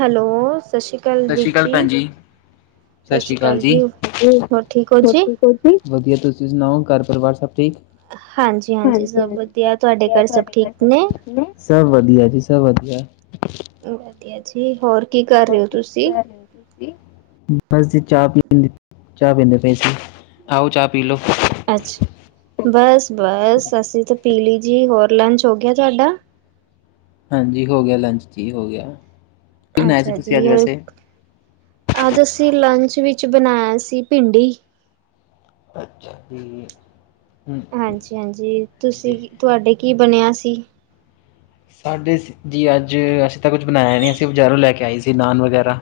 Hello. ਸਤਿ ਸ਼੍ਰੀ ਅਕਾਲ [unintelligible] ਵੀਰ ਤੁਸੀਂ ਜੀ, ਸਤਿ ਸ਼੍ਰੀ ਅਕਾਲ ਜੀ। ਹੋਰ ਠੀਕ ਹੋ ਜੀ? ਸੁਣਾਓ ਘਰ ਪਰਿਵਾਰ ਸਭ। [inaudible] ਠੀਕ ਹਾਂਜੀ-ਹਾਂਜੀ ਸਭ ਵਧੀਆ, ਤੁਹਾਡੇ ਘਰ ਸਭ ਠੀਕ ਨੇ? ਹੈ। ਵਧੀਆ ਜੀ ਹੋਰ। ਕੀ ਕਰ ਰਹੇ ਹੋ ਤੁਸੀਂ। ਬਸ ਜ ਚਾਹ ਪੀ ਚਾਹ ਪੀਂਦੇ ਪਏ ਆਓ ਚਾਹ ਪੀ ਲਓ। ਅੱਛਾ ਬਸ-ਬਸ ਅਸੀਂ ਤਾਂ ਪੀਲੀ ਜੀ ਹੋਰ ਲੰਚ ਹੋ ਗਿਆ ਤੁਹਾਡਾ। ਹਾਂਜੀ ਹੋ ਗਿਆ ਲੰਚ ਜੀ ਹੋ ਗਿਆ। ਕੀ ਬਣਾਇਆ ਸੀ ਅੱਛਾ ਤੁਸੀਂ ਜੀ ਅੱਜ ਰ ਵੈਸੇ? ਅੱਜ ਅਸੀਂ ਲੰਚ ਵਿੱਚ। ਵਿੱਚ ਬਣਾਇਆ ਸੀ ਭਿੰਡੀ। ਅੱਛਾ ਜੀ। ਹਾਂਜੀ-ਹਾਂਜੀ ਤੁਸੀਂ ਕੀ ਤੁਹਾਡੇ। ਕੀ ਬਣਿਆ ਸੀ। ਸਾਡੇ ਜੀ ਅੱਜ ਅਸੀਂ ਤਾਂ ਕੁਝ ਬਣਾਇਆ ਨਹੀਂ ਅਸੀਂ ਬਜ਼ਾਰੋਂ ਲੈ ਕੇ ਆਈ ਸੀ ਨਾਨ ਵਗੈਰਾ।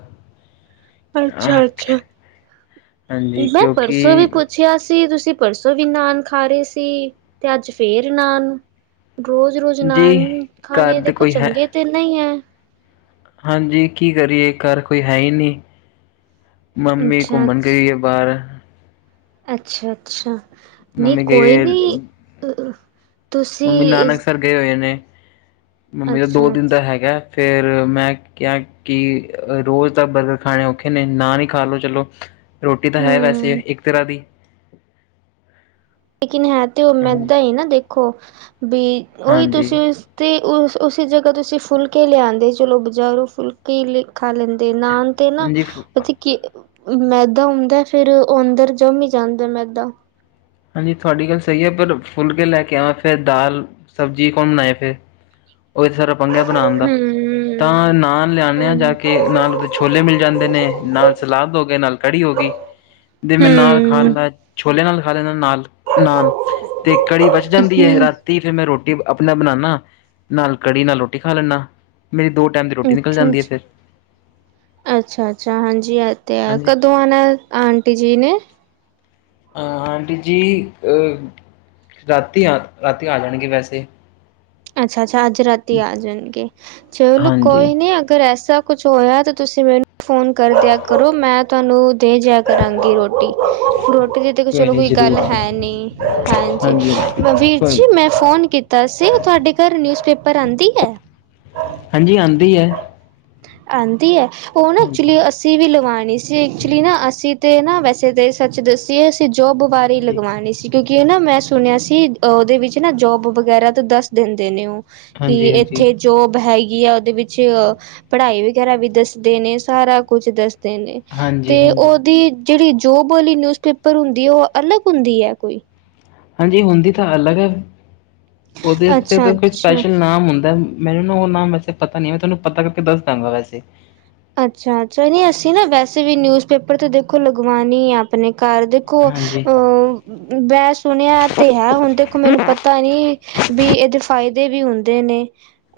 ਅੱਛਾ-ਅੱਛਾ ਹਾਂਜੀ ਮੈਂ ਕਿਉਂਕਿ ਪਰਸੋਂ ਵੀ ਪੁੱਛਿਆ ਸੀ ਤੁਸੀਂ। ਪਰਸੋਂ ਵੀ ਨਾਨ ਖਾ ਰਹੇ ਸੀ ਤੇ ਅੱਜ ਫੇਰ ਨਾਨ। ਰੋਜ਼-ਰੋਜ਼ ਜੀ ਨਾਨ ਘਰ ਖਾਣੇ ਦੇ ਦੇਖੋ ਕੋਈ ਹੈ ਚੰਗੇ ਤੇ ਨਹੀ ਹੈ। ਹਾਂਜੀ ਕੀ ਕਰੀਏ ਘਰ ਕੋਈ ਹੈ ਹੀ ਨਹੀਂ। ਮੰਮੀ ਅੱਛਾ-ਅੱਛਾ, ਘੁੰਮਣ ਗਈਏ ਬਾਹਰ। ਅੱਛਾ-ਅੱਛਾ। ਨਹੀਂ ਮੰਮੀ ਗਈ ਹੋਈ ਕੋਈ ਹੈ ਨੀ-ਅ-ਅ ਮੰਮੀ ਨਾਨਕਸਰ ਗਏ ਹੋਏ ਨੇ ਮੰਮੀ ਦਾ ਦੋ ਦਿਨ ਅੱਛਾ-ਅੱਛਾ ਦਾ ਹੈਗਾ ਫਿਰ ਮੈਂ ਕਿਹਾ ਕਿ ਰੋਜ਼ ਦਾ ਬਰਗਰ ਖਾਣੇ ਔਖੇ ਨੇ ਨਾ ਨਹੀਂ ਖਾ ਲਓ ਚਲੋ ਰੋਟੀ ਤਾਂ ਹੈ ਵੈਸੇ ਹੂੰ ਇੱਕ ਤਰ੍ਹਾਂ ਦੀ ਲੇਕਿਨ ਹੈਂ ਤੇ ਉਹ ਹਾਂਜੀ ਮੈਂਦਾ ਹੀ ਨਾ ਦੇਖ ਕੁਫ ਵੀ ਉਹੀ ਹਾਂਜੀ ਤੁਸੀਂ ਉਸ ਤੇ ਉਸ ਉਸੀ ਜਗ੍ਹਾ ਤੁਸੀਂ ਫੁਲਕੇ ਲਿਆਉਂਦੇ ਚਲੋ ਬਜ਼ਾਰੋਂ ਫੁਲਕੇ ਹੀ ਲ ਖਾ ਲੈਂਦੇ ਨਾਨ ਤੇ ਨਾ ਹਾਂਜੀ ਫ- ਪਤਾ ਕੀ ਮੈਦਾ ਹੁੰਦਾ ਫਿਰ ਓ ਅੰਦਰ ਜਮ ਹੀ ਜਾਂਦਾ ਮੈਦਾ ਹਾਂਜੀ ਤੁਹਾਡੀ ਗੱਲ ਸਹੀ ਹੈ ਪਰ ਫੁਲਕੇ ਲੈ ਕੇ ਆਵਾਂ ਫਿਰ ਦਾਲ ਸਬਜ਼ੀ ਕੌਣ ਬਣਾਏ ਫਿਰ ਉਹ ਸਾਰਾ ਪੰਗਾਂ ਬਣਾਉਣ ਦਾ ਤਾਂ ਹੂੰ ਨਾਨ ਲਿਆਦੇ ਹਾਂ ਜਾ ਹੂੰ ਕੇ ਨਾਲ ਉਹਦੇ ਛੋਲੇ ਮਿਲ ਜਾਂਦੇ ਨੇ ਨਾਲ ਸਲਾਦ ਹੋ ਗਏ ਨਾਲ ਕੜੀ ਹੋ ਗਈ ਤੇ ਮੈਂ ਨਾਲ ਖਾ ਹੂੰ ਲਾ ਛੋਲੇ ਨਾਲ ਖਾ ਲੈਂਦਾ ਨਾਲ ਨਾਨ ਤੇ ਕੜੀ ਬਚ ਜਾਂਦੀ ਹੈ ਰਾਤੀ ਫੇਿਰ ਮੈਂ ਰੋਟੀ ਆਪਣਾ ਬਣਾਉਣਾ ਨਾਲ ਕੜੀ ਨਾਲ ਰੋਟੀ ਖਾ ਲੈਣਾ ਮੇਰੀ ਦੋ ਟਾਈਮ ਦੀ ਰੋਟੀ ਨਿਕਲ ਜਾਂਦੀ ਏ ਫਿਰ ਅੱਛਾ-ਅੱਛਾ-ਅੱਛਾ-ਅੱਛਾ ਹਾਂਜੀ ਤੇ ਆ ਹਾਂਜੀ ਕਦੋਂ ਆਉਣਾ ਆਂਟੀ ਜੀ ਨੇ ਅ ਆਂਟੀ ਜੀ ਅ ਰਾਤੀ ਆ ਰਾਤੀ ਆ ਜਾਣਗੇ ਵੈਸੇ ਅੱਛਾ-ਅੱਛਾ ਅਜ ਰਾਤੀ ਆਜਾਣਗੇ ਚਲੋ ਹਾਂਜੀ ਕੋਈ ਨੀ ਅਗਰ ਐਸਾ ਕੁਛ ਹੋਇਆ ਤੇ ਤੁਸੀਂ ਮੈਨੂੰ ਫੋਨ ਕਰ ਦਿਆ ਕਰੋ ਮੈਂ ਤੁਹਾਨੂੰ ਦੇ ਜਿਆ ਕਰਾਂਗੀ ਰੋਟੀ-ਰੋਟੀ ਦੀ ਦੇਖੋ ਚਲੋ ਨੀ ਕੋਈ ਗੱਲ ਜ਼ਰੂਰ ਜੀ ਹੈ ਨਹੀਂ ਹਾਂਜੀ ਵੀਰ ਕੋਈ ਜੀ ਮੈਂ ਫੋਨ ਕੀਤਾ ਸੀ ਤੁਹਾਡੇ ਘਰ ਨਿਊਜ਼ਪੇਪਰ ਆਂਦੀ ਹੈ ਹਾਂਜੀ ਆਂਦੀ ਏ ਆਂਦੀ ਹੈ ਉਹ ਨਾ ਐਕਚੁਲੀ ਹਾਂਜੀ ਅਸੀਂ ਵੀ ਲਵਾਉਣੀ ਸੀ ਐਕਚੁਲੀ ਨਾ ਅਸੀਂ ਤੇ ਨਾ ਵੈਸੇ ਤੇ ਸੱਚ ਦੱਸੀਏ ਅਸੀਂ ਜੋਬ ਬਾਰੇ ਹਾਂਜੀ ਲਗਵਾਉਣੀ ਸੀ ਕਿਉਂਕਿ ਕਿ ਨਾ ਮੈਂ ਸੁਣਿਆ ਸੀ ਉਹਦੇ ਵਿੱਚ ਨਾ ਜੋਬ ਵਗੈਰਾ ਤੋਂ ਦੱਸ ਦਿੰਦੇ ਨੇ ਉਹ ਕਿ ਹਾਂਜੀ ਹਾਂਜੀ ਇੱਥੇ ਜੋਬ ਹੈਈ ਗੀ ਆ ਉਹਦੇ ਵਿੱਚ ਪੜ੍ਹਾਈ ਵਗੈਰਾ ਵੀ ਦੱਸਦੇ ਨੇ ਸਾਰਾ ਕੁਛ ਦੱਸ ਨੇ ਤੇ ਹਾਂਜੀ ਤੇ ਹਾਂਜੀ ਉਹਦੀ ਜਿਹੜੀ ਜੋਬ ਔਲੀ ਨਿਊਜ਼ਪੇਪਰ ਹੁੰਦੀ ਉਹ ਅਲੱਗ ਹੁੰਦੀ ਹੈ ਕੋਈ ਹਾਂਜੀ ਹੁੰਦੀ ਤਾਂ ਅਲੱਗ, ਉਹਦੇ ਤੇ ਅੱਛਾ ਤਾਂ ਕੋਈ ਅੱਛਾ ਸਪੈਸ਼ਲ ਨਾਮ ਹੂੰਦਾ ਮੈਨੂੰ ਨਾ ਉਹ ਨਾਮ ਵੈਸੇ ਪਤਾ ਨੀ ਮੈਂ ਤੁਹਾਨੂੰ ਪਤਾ ਕਰਕੇ ਦੱਸ ਦਾਂਗਾ ਵੈਸੇ, ਅੱਛਾ-ਅੱਛਾ, ਨਹੀਂ ਅਸੀਂ ਨਾ ਵੈਸੇ ਵੀ ਨਿਊਜ਼ਪੇਪਰ ਤੇ ਦੇਖੋ ਲਗਵਾਨੇ ਆ ਆਪਣੇ ਕਰ ਦੇਖੋ ਹਾਂਜੀ ਅ ਮੈਂ ਸੁਣਿਆ ਤੇ ਹੈ ਹੁਣ ਦੇਖੋ ਮੈਨੂੰ ਪਤਾ ਨੀ ਵੀ ਇਹਦੇ ਫਾਇਦੇ ਵੀ ਹੁੰਦੇ ਨੇ,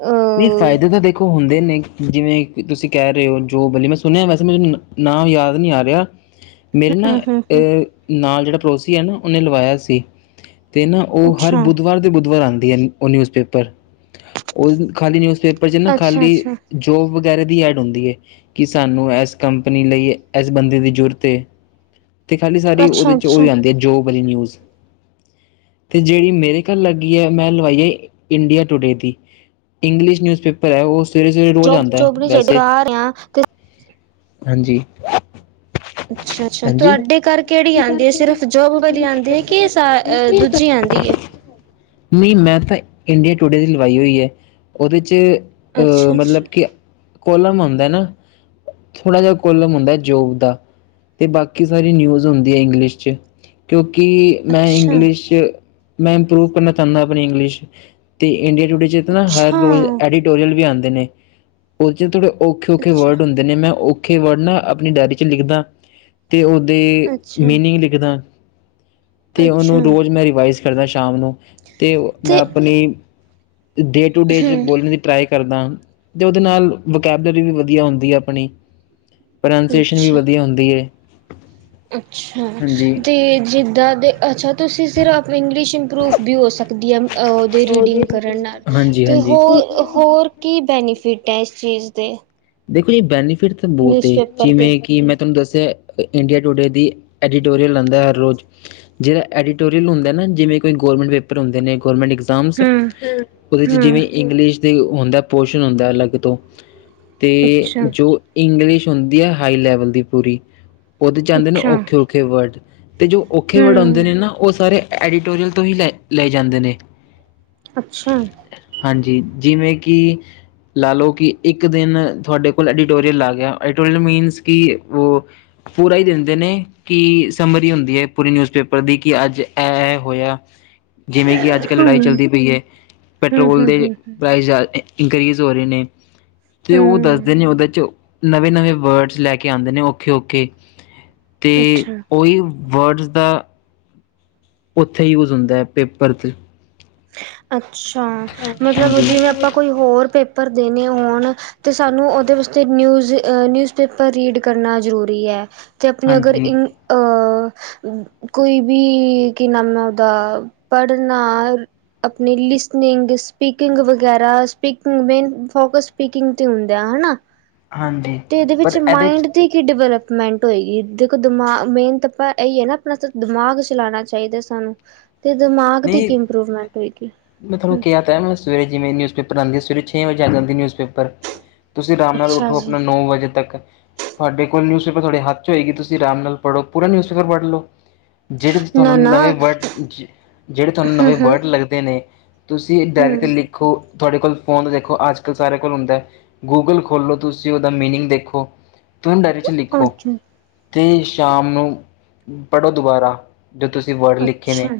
ਅ ਨਹੀਂ ਫ਼ਾਇਦੇ ਤਾਂ ਦੇਖੋ ਹੁੰਦੇ ਨੇ ਜਿਵੇਂ ਤੁਸੀਂ ਕਹਿ ਰਹੇ ਹੋ ਜੋ ਬਲੀ ਮੈਂ ਸੁਣਿਆ ਵੈਸੇ ਮੈਨੂੰ ਨਾਮ ਯਾਦ ਨਹੀਂ ਆ ਰਿਹਾ। ਮੇਰੇ ਨਾ ਹੂੰ-ਹੂੰ-ਹੂੰ ਅਹ ਨਾਲ ਜਿਹੜਾ, ਪੜੋਸੀ ਹੈ ਨਾ ਉਹਨੇ ਲਵਾਇਆ ਸੀ। ਤੇ ਨਾ ਉਹ ਹਰ ਅੱਛਾ ਬੁੱਧਵਾਰ ਦੇ ਬੁੱਧਵਾਰ ਆਦੇ। ਦੀ ਉਹ ਨਿਊਜ਼ ਪੇਪਰ ਉਹ, ਖਾਲੀ ਨਿਉਜ਼ ਪੇਪਰ ਚ ਨਾ ਖਾਲੀ ਅੱਛਾ-ਅੱਛਾ, ਜੋਬ ਵੈ ਦੀ ਐਡ ਹੁੰਦੀ ਹੈ ਕਿ ਸਾਨੂੰ ਇਸ ਕੰਪਨੀ ਲਈ ਇਸ ਬੰਦੇ ਦੀ ਜ਼ਰੂਰਤ ਏ। ਅਤੇ ਖਾਲੀ ਸਾਰੀ ਉਹਦੇ ਜੋ, ਅੱਛਾ-ਅੱਛਾ ਨਿਊਜ਼ ਤੇ ਜਿਹੜੀ ਮੇਰੇ ਘਰ ਲੱਗੀ ਹੈ ਮੈਂ ਲਵਾਈ ਹੈ ਇੰਡੀਆ ਟੂਡੇ ਦੀ ਇੰਗਲਿਸ਼ ਨਿਊਜ਼ਪੇਪਰ ਹੈ ਉਸ ਜੋਬ-ਜੋਬ ਨੀ ਚਾਹੀਦਾ ਆ ਰਿਹਾ ਤੇ ਹਾਂਜੀ, ਅੱਛਾ-ਅੱਛਾ, ਹਾਂਜੀ ਤੁਹਾਡੇ ਘਰ ਕਿਹੜੀ ਆਦੀ ਹੈ ਸਿਰਫ਼ ਜੋਬ ਵਾਲੀ ਆਦੀ ਹੈ ਕਿ ਦੂਜੀ ਆਦੀ ਐ। ਨਹੀਂ ਮੈਂ ਤਾਂ ਇੰਡੀਆ ਟੂਡੇ ਦੀ ਲਵਾਈ ਹੋਈ ਹੈ। ਉਹਦੇ 'ਚ ਅਹ ਮਤਲਬ ਅੱਛਾ-ਅੱਛਾ, ਕਿ ਕੋਲਾਮ ਥੋੜਾ ਜਿਹਾ ਕੋਲਮ ਹੁੰਦਾ ਜੋਬ ਦਾ ਤੇ ਬਾਕੀ ਸਾਰੀ ਨਿਊਜ ਹੁੰਦੀ ਹੈ ਇੰਗਲਿਸ਼ ਚ ਕਿਉ ਕਿ ਮੈਂ ਅੱਛਾ, ਇੰਗਲਿਸ਼ ਮੈਂ ਇੰਪਰੂਵ ਕਰਨਾ ਚਾਹੁੰਦਾ ਆਪਣੀ ਇੰਗਲਿਸ਼ ਤੇ ਇੰਡੀਆਡੇ ਨਾ ਹਰ ਅੱਛਾ, ਰੋਜ਼ ਐਡੀਟੋਰੀਅਲ ਵੀ ਆਦਾ। ਉਹ ਚ ਥੋੜੇੇ, ਔਖੇ-ਔਖੇ ਅੱਛਾ, ਵਰਡ ਹੁੰਦੇ ਨੇ ਮੈਂ ਔਖੇ ਵਰਡ ਨਾ ਆਪਣੀ ਡਾਇਰੀ ਚ ਲਿਖਦਾ। ਅਤੇ ਉਹਦੇ ਅੱਛਾ, ਮੀਨਿੰਗ ਲਿਖਦਾ। ਅੱਛਾ। ਤੇ ਉਹਨੂੰ ਅੱਛਾ ਰੋਜ਼ ਮੈਂ ਰਿਵਾਈਜ਼, ਕਰਦਾ ਸ਼ਾਮ ਨੂੰ ਤੇ ਮੈਂ ਆਪਣੀ ਡੇ ਟੂ ਡੇ ਹਮ ਬੋਲਣ ਦੀ ਟਰਾਈ ਕਰਦਾ ਅਤੇ ਉਹਦੇ ਨਾਲ ਵਕੈਬਲਰੀ ਵੀ ਵਧੀਆ ਹੁੰਦੀ ਹੈ, ਆਪਣੀ। ਪ੍ਰਨਾਸੀਏਸ਼ਨ ਵੀ ਅੱਛਾ ਵਧੀਆ ਹੁੰਦੀ ਹੈ। ਅੱਛਾ ਹਾਂਜੀ ਤੇ ਜਿੱਦਾਂ ਦੇ ਅੱਛਾ ਤੁਸੀਂ ਸਿਰਫ ਇੰਗਲਿਸ਼ ਪ੍ਰੂਫ ਵੀ ਹੋ ਸਕਦੀ ਹੈ। ਉਹਦੇ ਰੀਡਿੰਗ ਕਰਨ ਨਾਲ ਹਾਂਜੀ ਅਤੇ ਹਾਂਜੀ ਹੋਰ ਹੋਰ ਕੀ ਬੈਨੀਫਿਟ ਟੈ ਇਸ ਚੀਜ਼ ਦੇ, ਦੇਖੋ ਜੀ ਬੈਨੀ ਫਿਰ ਤਾਂ ਬਹੁਤ ਨਿਊਜ਼ਪੇਪਰ ਦੇ ਜਿਵੇਂ ਕਿ ਮੈਂ ਤੁਹਾਨੂੰ ਦੱਸ। ਅਤੇੇ ਇੰਡੀਆ ਟੂਡੇ ਦੀ ਐਡੀਟੋਰੀਅਲ ਆਦਾ ਹਰ ਰੋਜ਼ ਜਿਹੜਾ ਐਡੀਟੋਰੀਅਲ ਹੁੰਦਾ ਨਾ ਜਿਵੇਂ ਕੋਈ ਗੌਰਮੈਂਟ ਪੇਪਰ ਹੁੰਦੇ ਨੇ। ਗੌਰਮੈਂਟ ਐਗਜ਼ਾਮਸ ਹਮ ਉਹਦੇ ਵਿੱਚ ਹਮ ਜਿਵੇਂ ਇੰਗਲਿਸ਼ ਦੇ ਹੁੰਦਾ ਪੋਸ਼ਣ ਹੁੰਦਾ ਅਲੱਗ ਤੋਂ ਅਤੇ ਅੱਛਾ ਜੋ ਇੰਗਲਿਸ਼, ਹੁੰਦੀ ਹੈ ਹਾਈ ਲੈਵਲ ਦੀ ਪੂਰੀ, ਉਹਦੇ ਚ ਜਾਂਦੇ ਨੇ ਅੱਛਾ ਔਖੇ ਔਖੇ ਵਰਡ, ਤੇ ਜੋ ਔਖੇ ਵਰਡ ਆਦੇ ਹਮ ਨੇ ਨਾ ਉਹ ਸਾਰੇ, ਐਡੀਟੋਰੀਅਲ ਤੋਂ ਹੀ ਲੈ ਲਏ ਜਾਂਦੇ ਨੇ, ਅੱਛਾ ਹਾਂਜੀ ਜਿਵੇਂ ਕਿ ਲਾ ਲਓ ਕਿ ਇੱਕ ਦਿਨ ਤੁਹਾਡੇ ਕੋਲ ਐਡੀਟੋਰੀਅਲ ਆ ਗਿਆਡੀਟੋਰੀਅਲ ਮੀਨਸ ਕਿ ਉਹ ਪੂਰਾ ਹੀ ਦਿੰਦੇ ਨੇ ਕਿ ਸਮਰੀ ਹੁੰਦੀ ਹੈ ਪੂਰੀ ਨਿਊਜ਼ ਪੇਪਰ ਦੀ ਕਿ ਅੱਜ ਇਹ ਹੋਇਆ। ਜਿਵੇਂ ਕਿ ਅੱਜ ਕੱਲ੍ਹ ਲੜਾਈ ਹਮ ਚੱਲਦੀ ਪਈ ਹੈ ਹਮ ਪੈਟਰੋਲ ਦੇ ਹਮ ਹਮ ਪ੍ਰਾਈਸ, ਇੰਕਰੇਜ ਹੋ ਰਹੇ ਨੇ, ਤੇ ਉਹ ਹਮ ਦੱਸਦੇ ਨੇ ਉਹਦੇ ਚੋ- ਨਵੇਂ ਨਵੇਂ ਵਰਡਸ ਲੈ ਕੇ ਆਉਂਦੇ ਨੇ ਔਖੇ ਓਖੇ। ਤੇ ਅੱਛਾ ਉਹੀ ਵਰਡਜ਼ ਦਾ ਉੱਥੇ ਹੀ ਯੂਸ ਹੁੰਦਾ ਹੈ ਪੇਪਰ 'ਚ ਅੱ ਅੱਛਾ ਮਤਲਬ ਜਿਵੇਂ ਆਪਾਂ ਕੋਈ ਹੋਰ ਪੇਪਰ ਭਰ ਦੇਣੇ ਹੋਣ ਤੇ ਸਾਨੂੰ ਉਹਦੇ ਵਾਸਤੇ ਨਿਊਜ-ਨਿਊਜ, ਪੇਪਰ ਰੀਡ ਕਰਨਾ ਜ਼ਰੂਰੀ ਹੈ। ਅਤੇ ਆਪਣੀ ਅਗਰ ਹਾਂਜੀ, ਇ ਕੋਈ ਵੀ ਕੀ ਨਾਮ ਹੈ ਉਹਦਾ ਪੜ੍ਹਨਾ ਆਪਣੀ ਲਿਸਨਿੰਗ ਸਪੀਕਿੰਗ ਵਗੈਰਾ ਸਪੀਕਿੰਗ ਮੇਨ ਫੋਕਸ ਸਪੀਕਿੰਗ ਤੇ ਹੁੰਦਾ ਆਾ। ਹਾਂਜੀ। ਤੇ ਇਹਦੇ ਵਿੱਚ ਪਰ ਇਹਦੇ 'ਚ ਮਾਇੰਡ ਤੇ ਕੀ ਡਿਵੈਲਪ ਮੈਂਟ ਹੋਏਗੀ ਦੇਖੋ ਦਿਮਾਗ ਮੇਨ ਤਾਂ ਆਪਾਂ ਇਹੀ ਹੈ ਨਾ ਆਪਣਾ ਦਿਮਾਗ ਚਲਾਉਣਾ ਚਾਹੀਦਾ ਸਾਨੂੰ-' ਤੇ ਦਿਮਾਗ ਦੀ ਨਹੀਂ ਕੀ ਇੰਪਰੂਵਮੈਂਟ ਹੋਏਗੀ ਮੈਂ ਤੁਹਾਨੂੰ ਹਮ ਕਿਹਾ ਤਾਂ ਹੈ ਮੈਂ ਸਵੇਰੇ ਜਿਵੇਂ ਨਿਊਜ਼ਪੇਪਰ ਆਦੀ ਹੈ ਸਵੇਰੇ ਛੇ ਵਜੇ ਆ ਜਾਦੀਐ ਨਿਉਜ ਪੇਪਰ, ਪੇਪਰ ਤੁਸੀਂ ਆਰਾਮ ਨਾਲ ਅੱਛਾ ਉੱਠੋ ਜੀ, ਆਪਣਾ ਨੌ ਵਜੇ ਤੱਕ ਤੁਹਾਡੇ ਕੋਲ ਨਿਊਜ਼ ਤੁਹਾਡੇ ਹੱਥ ਚ ਹੋਏਗੀ ਤੁਸੀਂ ਆਰਾਮ ਨਾਲ ਪੜੋ ਪੂਰਾ ਨਿਊਜ਼ਪੇਪਰ ਪੜ੍ਹ ਲਓ। ਜਿਹੜੇ ਤੁਹਾਨੂੰ ਨਾ-ਨਾ ਨਵੇਂ ਵਰਡ- ਜਿਹੜੇ ਤੁਹਾਨ ਹੂੰ, ਨਵੇਂ ਵਰਡ ਲੱਗਦੇ ਨੇ, ਨੇ ਤੁਸੀਂ ਡਾਇਰੀ ਤੇ ਹੂੰ, ਲਿਖੋ। ਤੁਹਾਡੇ ਕੋਲ ਫੋਨ ਦੇਖੋ ਅੱਜ ਕੱਲ ਸਾਰਿਆਂ ਕੋਲ ਹੁੰਦਾ ਗੂਗਲ ਖੋਲ੍ਹੋ ਤੁਸੀਂ ਉਹਦਾ ਮੀਨਿੰਗ ਦੇਖੋ ਤੁਸੀਂ ਡਾਇਰੀ ਚ ਹੂੰ ਲਿਖੋ। ਅੱਛਾ। ਅਤੇ ਸ਼ਾਮ ਨੂੰ ਪੜ੍ਹੋ ਦੁਬਾਰਾ। ਜੋ ਤੁਸੀਂ ਵਰਡ ਲਿਖੇ ਨੇ, ਅੱਛਾ,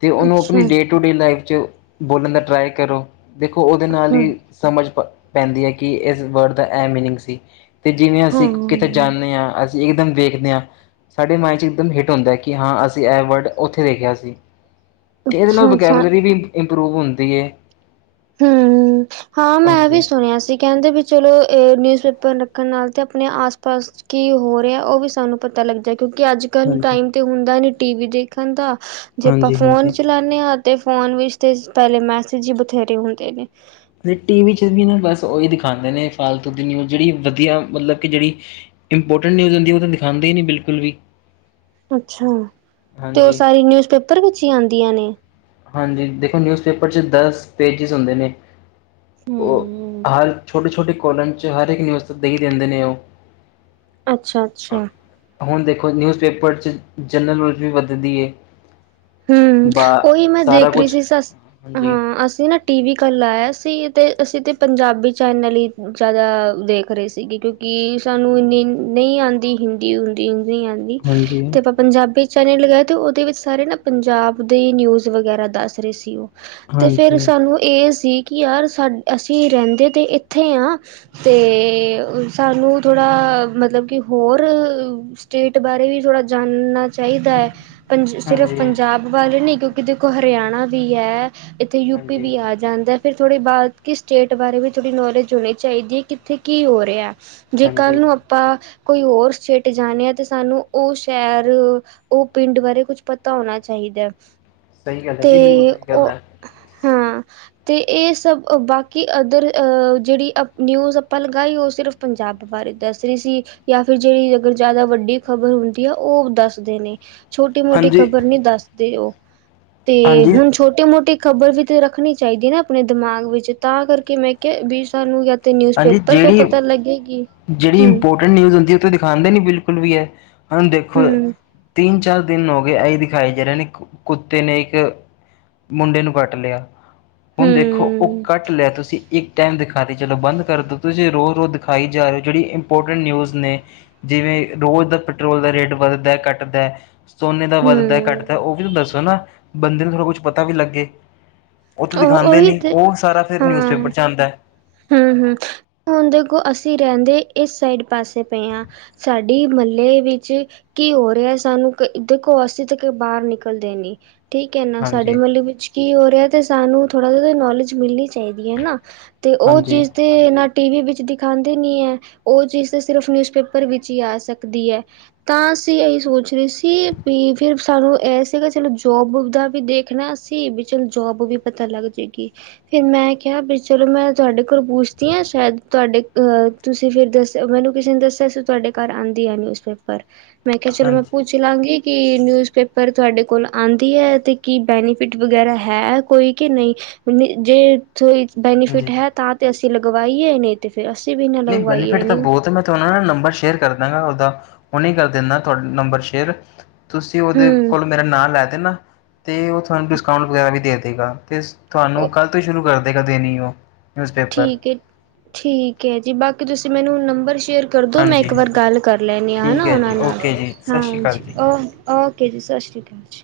ਤੇ ਉਹਨੂੰ ਅੱਛਾ ਆਪਣੀ ਡੇ ਟੂ ਡੇ, ਲਾਈਫ ਚ ਬੋਲਣ ਦਾ ਟਰਾਈ ਕਰੋ। ਦੇਖੋ ਉਹਦੇ ਨਾਲ ਹਾਂ, ਹੀ ਸਮਝ ਪ ਪੈਂਦੀ ਹੈ ਕਿ ਇਸ ਵਰਡ ਦਾ ਇਹ ਮੀਨਿੰਗ ਸੀ। ਤੇ ਜਿਵੇਂ ਅਸੀਂ ਹਾਂ। ਕਿਥ ਜਾਂਦੇ ਹਾਂ ਅ ਅਸੀਂ ਇੱਕਦਮ ਵੇਖਦੇ ਹਾਂ ਸਾਡੇ ਮਾਇੰਡ ਚ ਇਕਦਮ ਹਿੱਟ ਹੁੰਦਾ ਕਿ ਹਾਂ ਅਸੀਂ ਇਹ ਵਰਡ ਉੱਥੇ ਦੇਖਿਆ ਸੀ। ਇਹ ਇਹਦੇ ਨਾਲ ਅੱਛਾ-ਅੱਛਾ ਬਕੇਬਲਰੀ ਵੀ, ਇਪਰੂਵ ਹੁੰਦੀ ਹੈ। ਹੂੰ, ਹਾਂ ਮੈਂ ਵੀ ਹਾਂਜੀ ਸੁਣਿਆ ਸੀ ਕਹਿੰਦੇ ਵੀ, ਚਲੋ ਇਹ ਨਿਊਜ਼ ਪੇਪਰ ਰੱਖਣ ਨਾਲ ਤੇ ਆਪਣੇ ਆਸ ਪਾਸ ਕੀ ਹੋ ਰਿਹਾ ਉਹ ਵੀ ਸਾਨੂੰ ਪਤਾ ਲੱਗ ਜਾ। ਕਿਉਂਕਿ ਅੱਜ ਕੱਲ੍ਹ ਹਾਂਜੀ ਟਾਈਮ 'ਤੇ ਹੁੰਦਾ ਨੀ। ਟੀ ਵੀ ਦੇਖਣ ਦਾ। ਜੇ ਆਪਾਂ ਹਾਂਜੀ ਫੋਨ ਹਾਂਜੀ ਚਲਾਨੇ ਆ। ਤੇ ਫੋਨ ਵਿੱਚ ਤੇ ਪਹਿਲੇ ਮੈਸੇਜ, ਬਥੇਰੇ ਹੁੰਦੇ ਨੇ, ਅਤੇ ਟੀ ਵੀ ਚ ਵੀ ਨਾ ਬਸ ਉਹੀ ਦਿਖਦੇ, ਨੇ ਫਾਲਤੂ ਦੀ ਨਿਊਜ਼ ਜਿਹੜੀ ਵਧੀਆ ਮਤਲਬ ਕਿ ਜਿਹੜੀ ਇੰਪੋਰਟੈਂਟ ਨਿਊਜ਼ ਹੁੰਦੀ ਉਹ ਤਾਂ ਦਿਖਾਦੇ ਹੀ ਨਹੀਂ ਬਿਲਕੁਲ ਵੀ। ਅੱਛਾ, ਤੇ ਉਹ ਹਾਂਜੀ ਸਾਰੀ ਨਿਊਜ਼ਪੇਪਰ ਵਿੱਚ ਹੀ ਆਦੀਆਂ ਨੇ, ਹਾਂਜੀ ਦੇਖੋ ਨਿਊਜ਼ ਪੇਪਰ ਚ ਦਸ ਪੇਜਿਸ ਹੁੰਦੇ ਨੇ ਉਹ ਹੂੰ। ਹਰ ਛੋਟੇ-ਛੋਟੇ ਕੋਲਨ ਹਰ ਇੱਕ ਨਿਊਜ਼ ਦੇਈ ਦਿੰਦੇ ਨੇ ਉਹ ਅੱਛਾ ਅੱਛਾ, ਹੁਣ ਦੇਖੋ ਨਿਊਜ਼ਪੇਪਰ 'ਚ ਜਨਰਲ ਨੌਜ ਵੀ ਵੱਧਦੀ ਹੈ। ਹੂੰ, ਬ ਉਹੀ ਮੈਂ ਦੇਖ ਰਹੀ ਸੀ ਹਾਂ ਅਸੀਂ ਨਾ ਟੀ ਵੀ ਕੱਲ ਲਾਇਆ ਸੀ। ਅਤੇ ਅਸੀਂ ਤਾਂ ਪੰਜਾਬੀ ਚੈਨਲ ਹੀ ਜ਼ਿਆਦਾ ਦੇਖ ਰਹੇ ਸੀਗੇ ਕਿਉਂਕਿ ਸਾਨੂੰ ਇੰਨੀ ਨਹੀਂ ਆਉਂਦੀ ਹਿੰਦੀ ਹੁੰਦੀ। ਆਦੀ ਹਾਂਜੀ, ਤੇ ਆਪਾਂ ਪੰਜਾਬੀ, ਚੈਨ ਲਗਾਏ ਅਤੇ ਉਹਦੇ ਵਿੱਚ ਸਾਰੇ ਨਾ, ਪੰਜਾਬ ਦੇ ਨਿਊਜ਼ ਵਗੈਰਾ ਦੱਸ ਰਹੇ ਸੀ ਉਹ, ਤੇ ਫੇਰ ਹਾਂਜੀ। ਸਾਨੂੰ ਇਹ ਸੀ। ਕਿ ਯਾਰ ਸਾਡ ਅਸੀਂ ਰਹਿੰਦੇ ਤਾਂ ਇੱਥੇ ਹਾਂ ਅਤੇ ਸਾਨੂੰ ਥੋੜ੍ਹਾ ਮਤਲਬ ਕਿ ਹੋਰ ਸਟੇਟ ਬਾਰੇ ਵੀ ਥੋੜ੍ਹਾ ਜਾਣਨਾ। ਚਾਹੀਦਾ ਹੈ ਪੰਜ ਸਿਰਫ਼ ਹਾਂਜੀ, ਪੰਜਾਬ ਵੱਲ ਨ ਕਿਉਂਕਿ ਕਿ ਦੇਖੋ ਹਰਿਆਣਾ ਵੀ ਹੈ। ਇੱਥੇ ਯੂਪੀ ਹਾਂਜੀ, ਵੀ ਆ ਜਾਂਦਾ। ਫਿਰ ਥੋੜ੍ਹੀ ਬਾਅਦ ਕਿ ਸਟੇਟ ਬਾਰੇ ਵੀ ਥੋੜ੍ਹੀ ਨੌਲੇਜ ਹੋਣੀ ਚਾਹੀਦੀ ਹੈ ਕਿੱਥੇ ਕੀ ਹੋ ਰਿਹਾ। ਜੇ ਕੱਲ੍ਹ ਹਾਂਜੀ ਨੂੰ ਆਪਾਂ, ਕੋਈ ਹੋਰ ਸਟੇਟ ਜਾਣੇ ਆ ਤੇ ਸਾਨੂੰ ਉਹ ਸ਼ਹਿਰ ਉਹ ਪਿੰਡ ਬਾਰੇ ਕੁਛ ਪਤਾ। ਤਾਂ ਹੋਣਾ ਚਾਹੀਦਾ ਹੈ। ਸਹੀ ਗੱਲ ਹੈ ਜੀ ਬਿਲਕੁਲ ਤੇ ਸਹੀ ਗੱਲ ਉਹ ਹੈ। ਹਾਂ, ਤੇ ਇਹ ਸਬ ਬਾਕੀ ਅਦਰ ਜਿਹੜੀ ਨਿਊਜ ਆਪਾਂ ਲਗਾਈ ਉਹ ਸਿਰਫ ਪੰਜਾਬ ਬਾਰੇ ਦੱਸ ਰਹੀ ਸੀ ਫਿਰ ਜਿੜੀ ਅ ਜ਼ਿਆਦਾ ਵੱਡੀ ਖ਼ਬਰ ਹੁੰਦੀ ਆ ਉਹ ਦੱਸਦੇ ਨੇ। ਛੋਟੀ ਮੋਟੀ ਹਾਂਜੀ, ਖ਼ਬਰ ਨਹੀਂ ਦੱਸਦੇ ਉਹ ਤੇ ਹਾਂਜੀ, ਹੁਣ ਛੋਟੇ ਮੋਟੇ, ਖਬਰ ਵੀ ਤੇ ਰੱਖਣੀ ਚਾਹੀਦੀ ਹੈ ਨਾ ਆਪਣੇ ਦਿਮਾਗ ਵਿੱਚ ਤਾਂ ਕਰਕੇ ਮੈਂ ਕਿਹਾ ਵੀ ਸਾਨੂੰ ਤੇ ਨਿਊਜ਼ ਹਾਂਜੀ ਪੇਪਰ ਤੋਂ ਜਿਹੜੀ ਪਤਾ ਲੱਗੇਗੀ। ਜਿਹੜੀ ਹਮ ਇੰਪੋਰਟੈਂਟ ਨਿਊਜ਼ ਹੁੰਦੀ ਉਹ ਤਾਂ ਦਿਖਾਦੇ ਨੀ ਬਿਲਕੁਲ ਵੀ ਹੈ। ਹੁਣ ਦੇਖੋ ਹਮ ਤਿੰਨ, ਚਾਰ ਦਿਨ ਹੋ ਗਏ ਇਹੀ ਦਿਖਾਈ ਦੇ ਰਹੇ ਨੇ ਕੁੱਤੇ ਨੇ ਇੱਕ ਮੁੰਡੇ ਨੂੰ ਕੱਟ ਲਿਆ। ਹੁਣ ਦੇਖੋ ਉਹ ਹਮ ਕੱਟ ਲੈ ਤੁਸੀਂ ਇੱਕ, ਟਾਈਮ ਦਿਖਾ ਕੇ ਚਲੋ ਬੰਦ ਕਰਦੋ ਤੁਸੀਂ ਰੋਜ਼ ਰੋਜ਼ ਦਿਖਾਈ। ਜਾ ਰਹੇ ਜਿਹੜੀ ਇੰਪੋਰਟੈਂਟ ਨਿਊਜ਼ ਨੇ ਜਿਵੇਂ ਰੋਜ਼ ਦਾ ਪੈਟਰੋਲ ਦਾ ਰੇਟ ਵੱਧਦਾ ਘੱਟਦਾ। ਸੋਨੇ ਦਾ ਵੱਧਦਾ ਘਟਦਾ ਹਮ ਉਹ ਵੀ ਤੇ ਦੱਸੋ ਨਾ। ਬੰਦੇ ਨੂੰ ਥੋੜ੍ਹਾ ਕੁਛ ਪਤਾ ਵੀ ਲੱਗੇ। ਉਹ ਤੇ ਦਿਖਾਉਂਦੇ ਨੀ, ਉਹ ਸਾਰਾ ਫਿਰ ਨਿਊਜ਼ਪੇਪਰ ਚ ਆਉਂਦਾ। ਹੂੰ, ਹੂੰ ਸ ਹੁਣ ਦੇਖੋ ਅਸੀਂ ਰਹਿੰਦੇ ਇਸ ਸਾਈਡ ਪਾਸੇ ਪਏ ਹਾਂ। ਸਾਡੀ ਮਹੱਲੇ ਵਿੱਚ ਕੀ ਹੋ ਰਿਹਾ, ਸਾਨੂੰ ਕ ਦੇਖੋ ਅਸੀਂ ਤੇ ਬਾਹਰ ਨਿਕਲਦੇ ਨੀ। ਠੀਕ ਹੈ ਨਾ, ਸਾਡੇ ਹਾਂਜੀ ਮਹੱਲੇ ਵਿੱਚ ਕੀ ਹੋ ਰਿਹਾ ਤੇ ਸਾਨੂੰ ਥੋੜਾ ਜਿਹੀ ਤੇ ਨੌਲੇਜ ਮਿਲਣੀ ਚਾਹੀਦੀ ਏ ਨਾਂ ਤੇ ਤੇ ਉਹ ਹਾਂਜੀ ਚੀਜ਼ ਤੇ ਨਾ ਟੀ ਵੀ ਵਿੱਚ ਦਿਖਾਂਦੇ ਨਹੀਂ ਹੈ, ਉਹ ਚੀਜ਼ ਤਾਂ ਸਿਰਫ ਨਿਊਜ਼ਪੇਪਰ ਵਿੱਚ ਹੀ ਆ ਸਕਦੀ ਹੈ। ਤਾਂ ਅਸੀਂ ਇਹੀ ਸੋਚ ਰਹੇ ਸੀ, ਵੀ ਫਿਰ ਸਾਨੂੰ ਇਹ ਸਿਗਾ ਚਲੋ ਜੋਬ ਦਾ ਵੀ ਦੇਖਣਾ ਅਸੀਂ ਕਿ ਚਲੋ ਜੋਬ ਵੀ ਪਤਾ ਲੱਗ ਜੇਗੀ। ਫਿਰ ਮੈਂ ਕਿਹਾ ਵੀ ਚਲੋ ਮੈਂ ਤੁਹਾਡੇ ਕੋਲ ਪੁੱਛਦੀ ਹਾਂ ਸ਼ਾਇਦ ਤੁਹਾਡੇ ਅਹ ਤੁਸੀਂ ਫਿਰ ਦੱਸ ਮੈਨੂੰ ਕਿਸੇ ਨੇ ਦੱਸਿਆ ਸੀ ਤੁਹਾਡੇ ਘਰ ਆਂਦੀ ਐ ਨਿਊਜ਼ਪੇਪਰ। ਮੈਂ ਕਿਹਾ ਚਲੋ ਹਾਂਜੀ ਮੈਂ ਪੁੱਛ ਲਾਂਗੀ। ਕਿ ਨਿਊਜ਼ਪੇਪਰ ਤੁਹਾਡੇ ਕੋਲ ਆਂਦੀ ਹੈ। ਤੇ ਕੀ ਬੈਨੀਫਿਟ ਵਗੈਰਾ ਹੈ ਕੋਈ ਕਿ ਨਹੀਂ ਜੇ । ਕੋਈ ਬੇਨੀਫਿਟ ਹਾਂਜੀ ਹੈ? ਤੇ ਅਸੀਂ ਲਗਵਾਈਏ ਨਹੀਂ ਤੇ। ਫਿਰ ਅਸੀਂ ਵੀ ਨਾ ਨਹੀਂ ਲਗਵਾਈਏ ਬੈਨੀਫਿਟ ਤਾਂ ਨਹੀਂ ਬਹੁਤ ਏ, ਮੈਂ ਤਾਂ ਉਹਨਾਂ ਨਾ ਨੰਬਰ ਸ਼ੇਅਰ ਕਰ ਦਾਂਗਾ ਉਹਦਾ। ਹੁਣੇ ਕਰ ਦਿੰਨਾਂ ਤੁਹਾਨੂੰ ਨੰਬਰ ਸ਼ੇਅਰ। ਤੁਸੀਂ ਉਹਦੇ ਕੋਲ ਹਮ ਮੇਰਾ ਨਾਂ ਲੈ ਹੈਨਾ, ਤੇ ਉਹ ਤੁਹਾਨੂੰ ਡਿਸਕਾਊਂਟ ਵਗੈਰਾ ਵੀ ਦੇ ਦੇਗਾ ਤੇ ਸ ਤੁਹਾਨੂੰ ਕੱਲ੍ਹ ਤੋਂ ਹੀ ਸ਼ੁਰੂ ਕਰ ਦੇਖਦੇ ਨਹੀਂ ਉਹ। ਨਿਊਜ਼ਪੇਪਰ ਠੀਕ ਹੈ, ਠੀਕ ਹੈ ਜੀ ਬਾਕੀ ਕਿ ਤੁਸੀਂ ਮੈਨੂੰ ਨੰਬਰ ਸ਼ ਸ਼ੇਅਰ ਕਰਦਉ ਮੈਂ ਹਾਂਜੀ ਇੱਕ ਵਾਰ ਹਾਂਜੀ ਗੱਲ ਕਰ ਲੈਂਨੀ ਹਾਂ, ਠੀਕ ਹੈਨਾ ਹੈ ਉਹਨਾਂ ਜੀ ਨਾਲ ਓਕੇ ਜੀ ਸਤਿ ਸ਼੍ਰੀ ਅਕਾਲ ਹਾਂਜੀ, ਜੀ ਓਕੇ ਜੀ ਸਤਿ ਸ਼੍ਰੀ ਅਕਾਲ ਜੀ।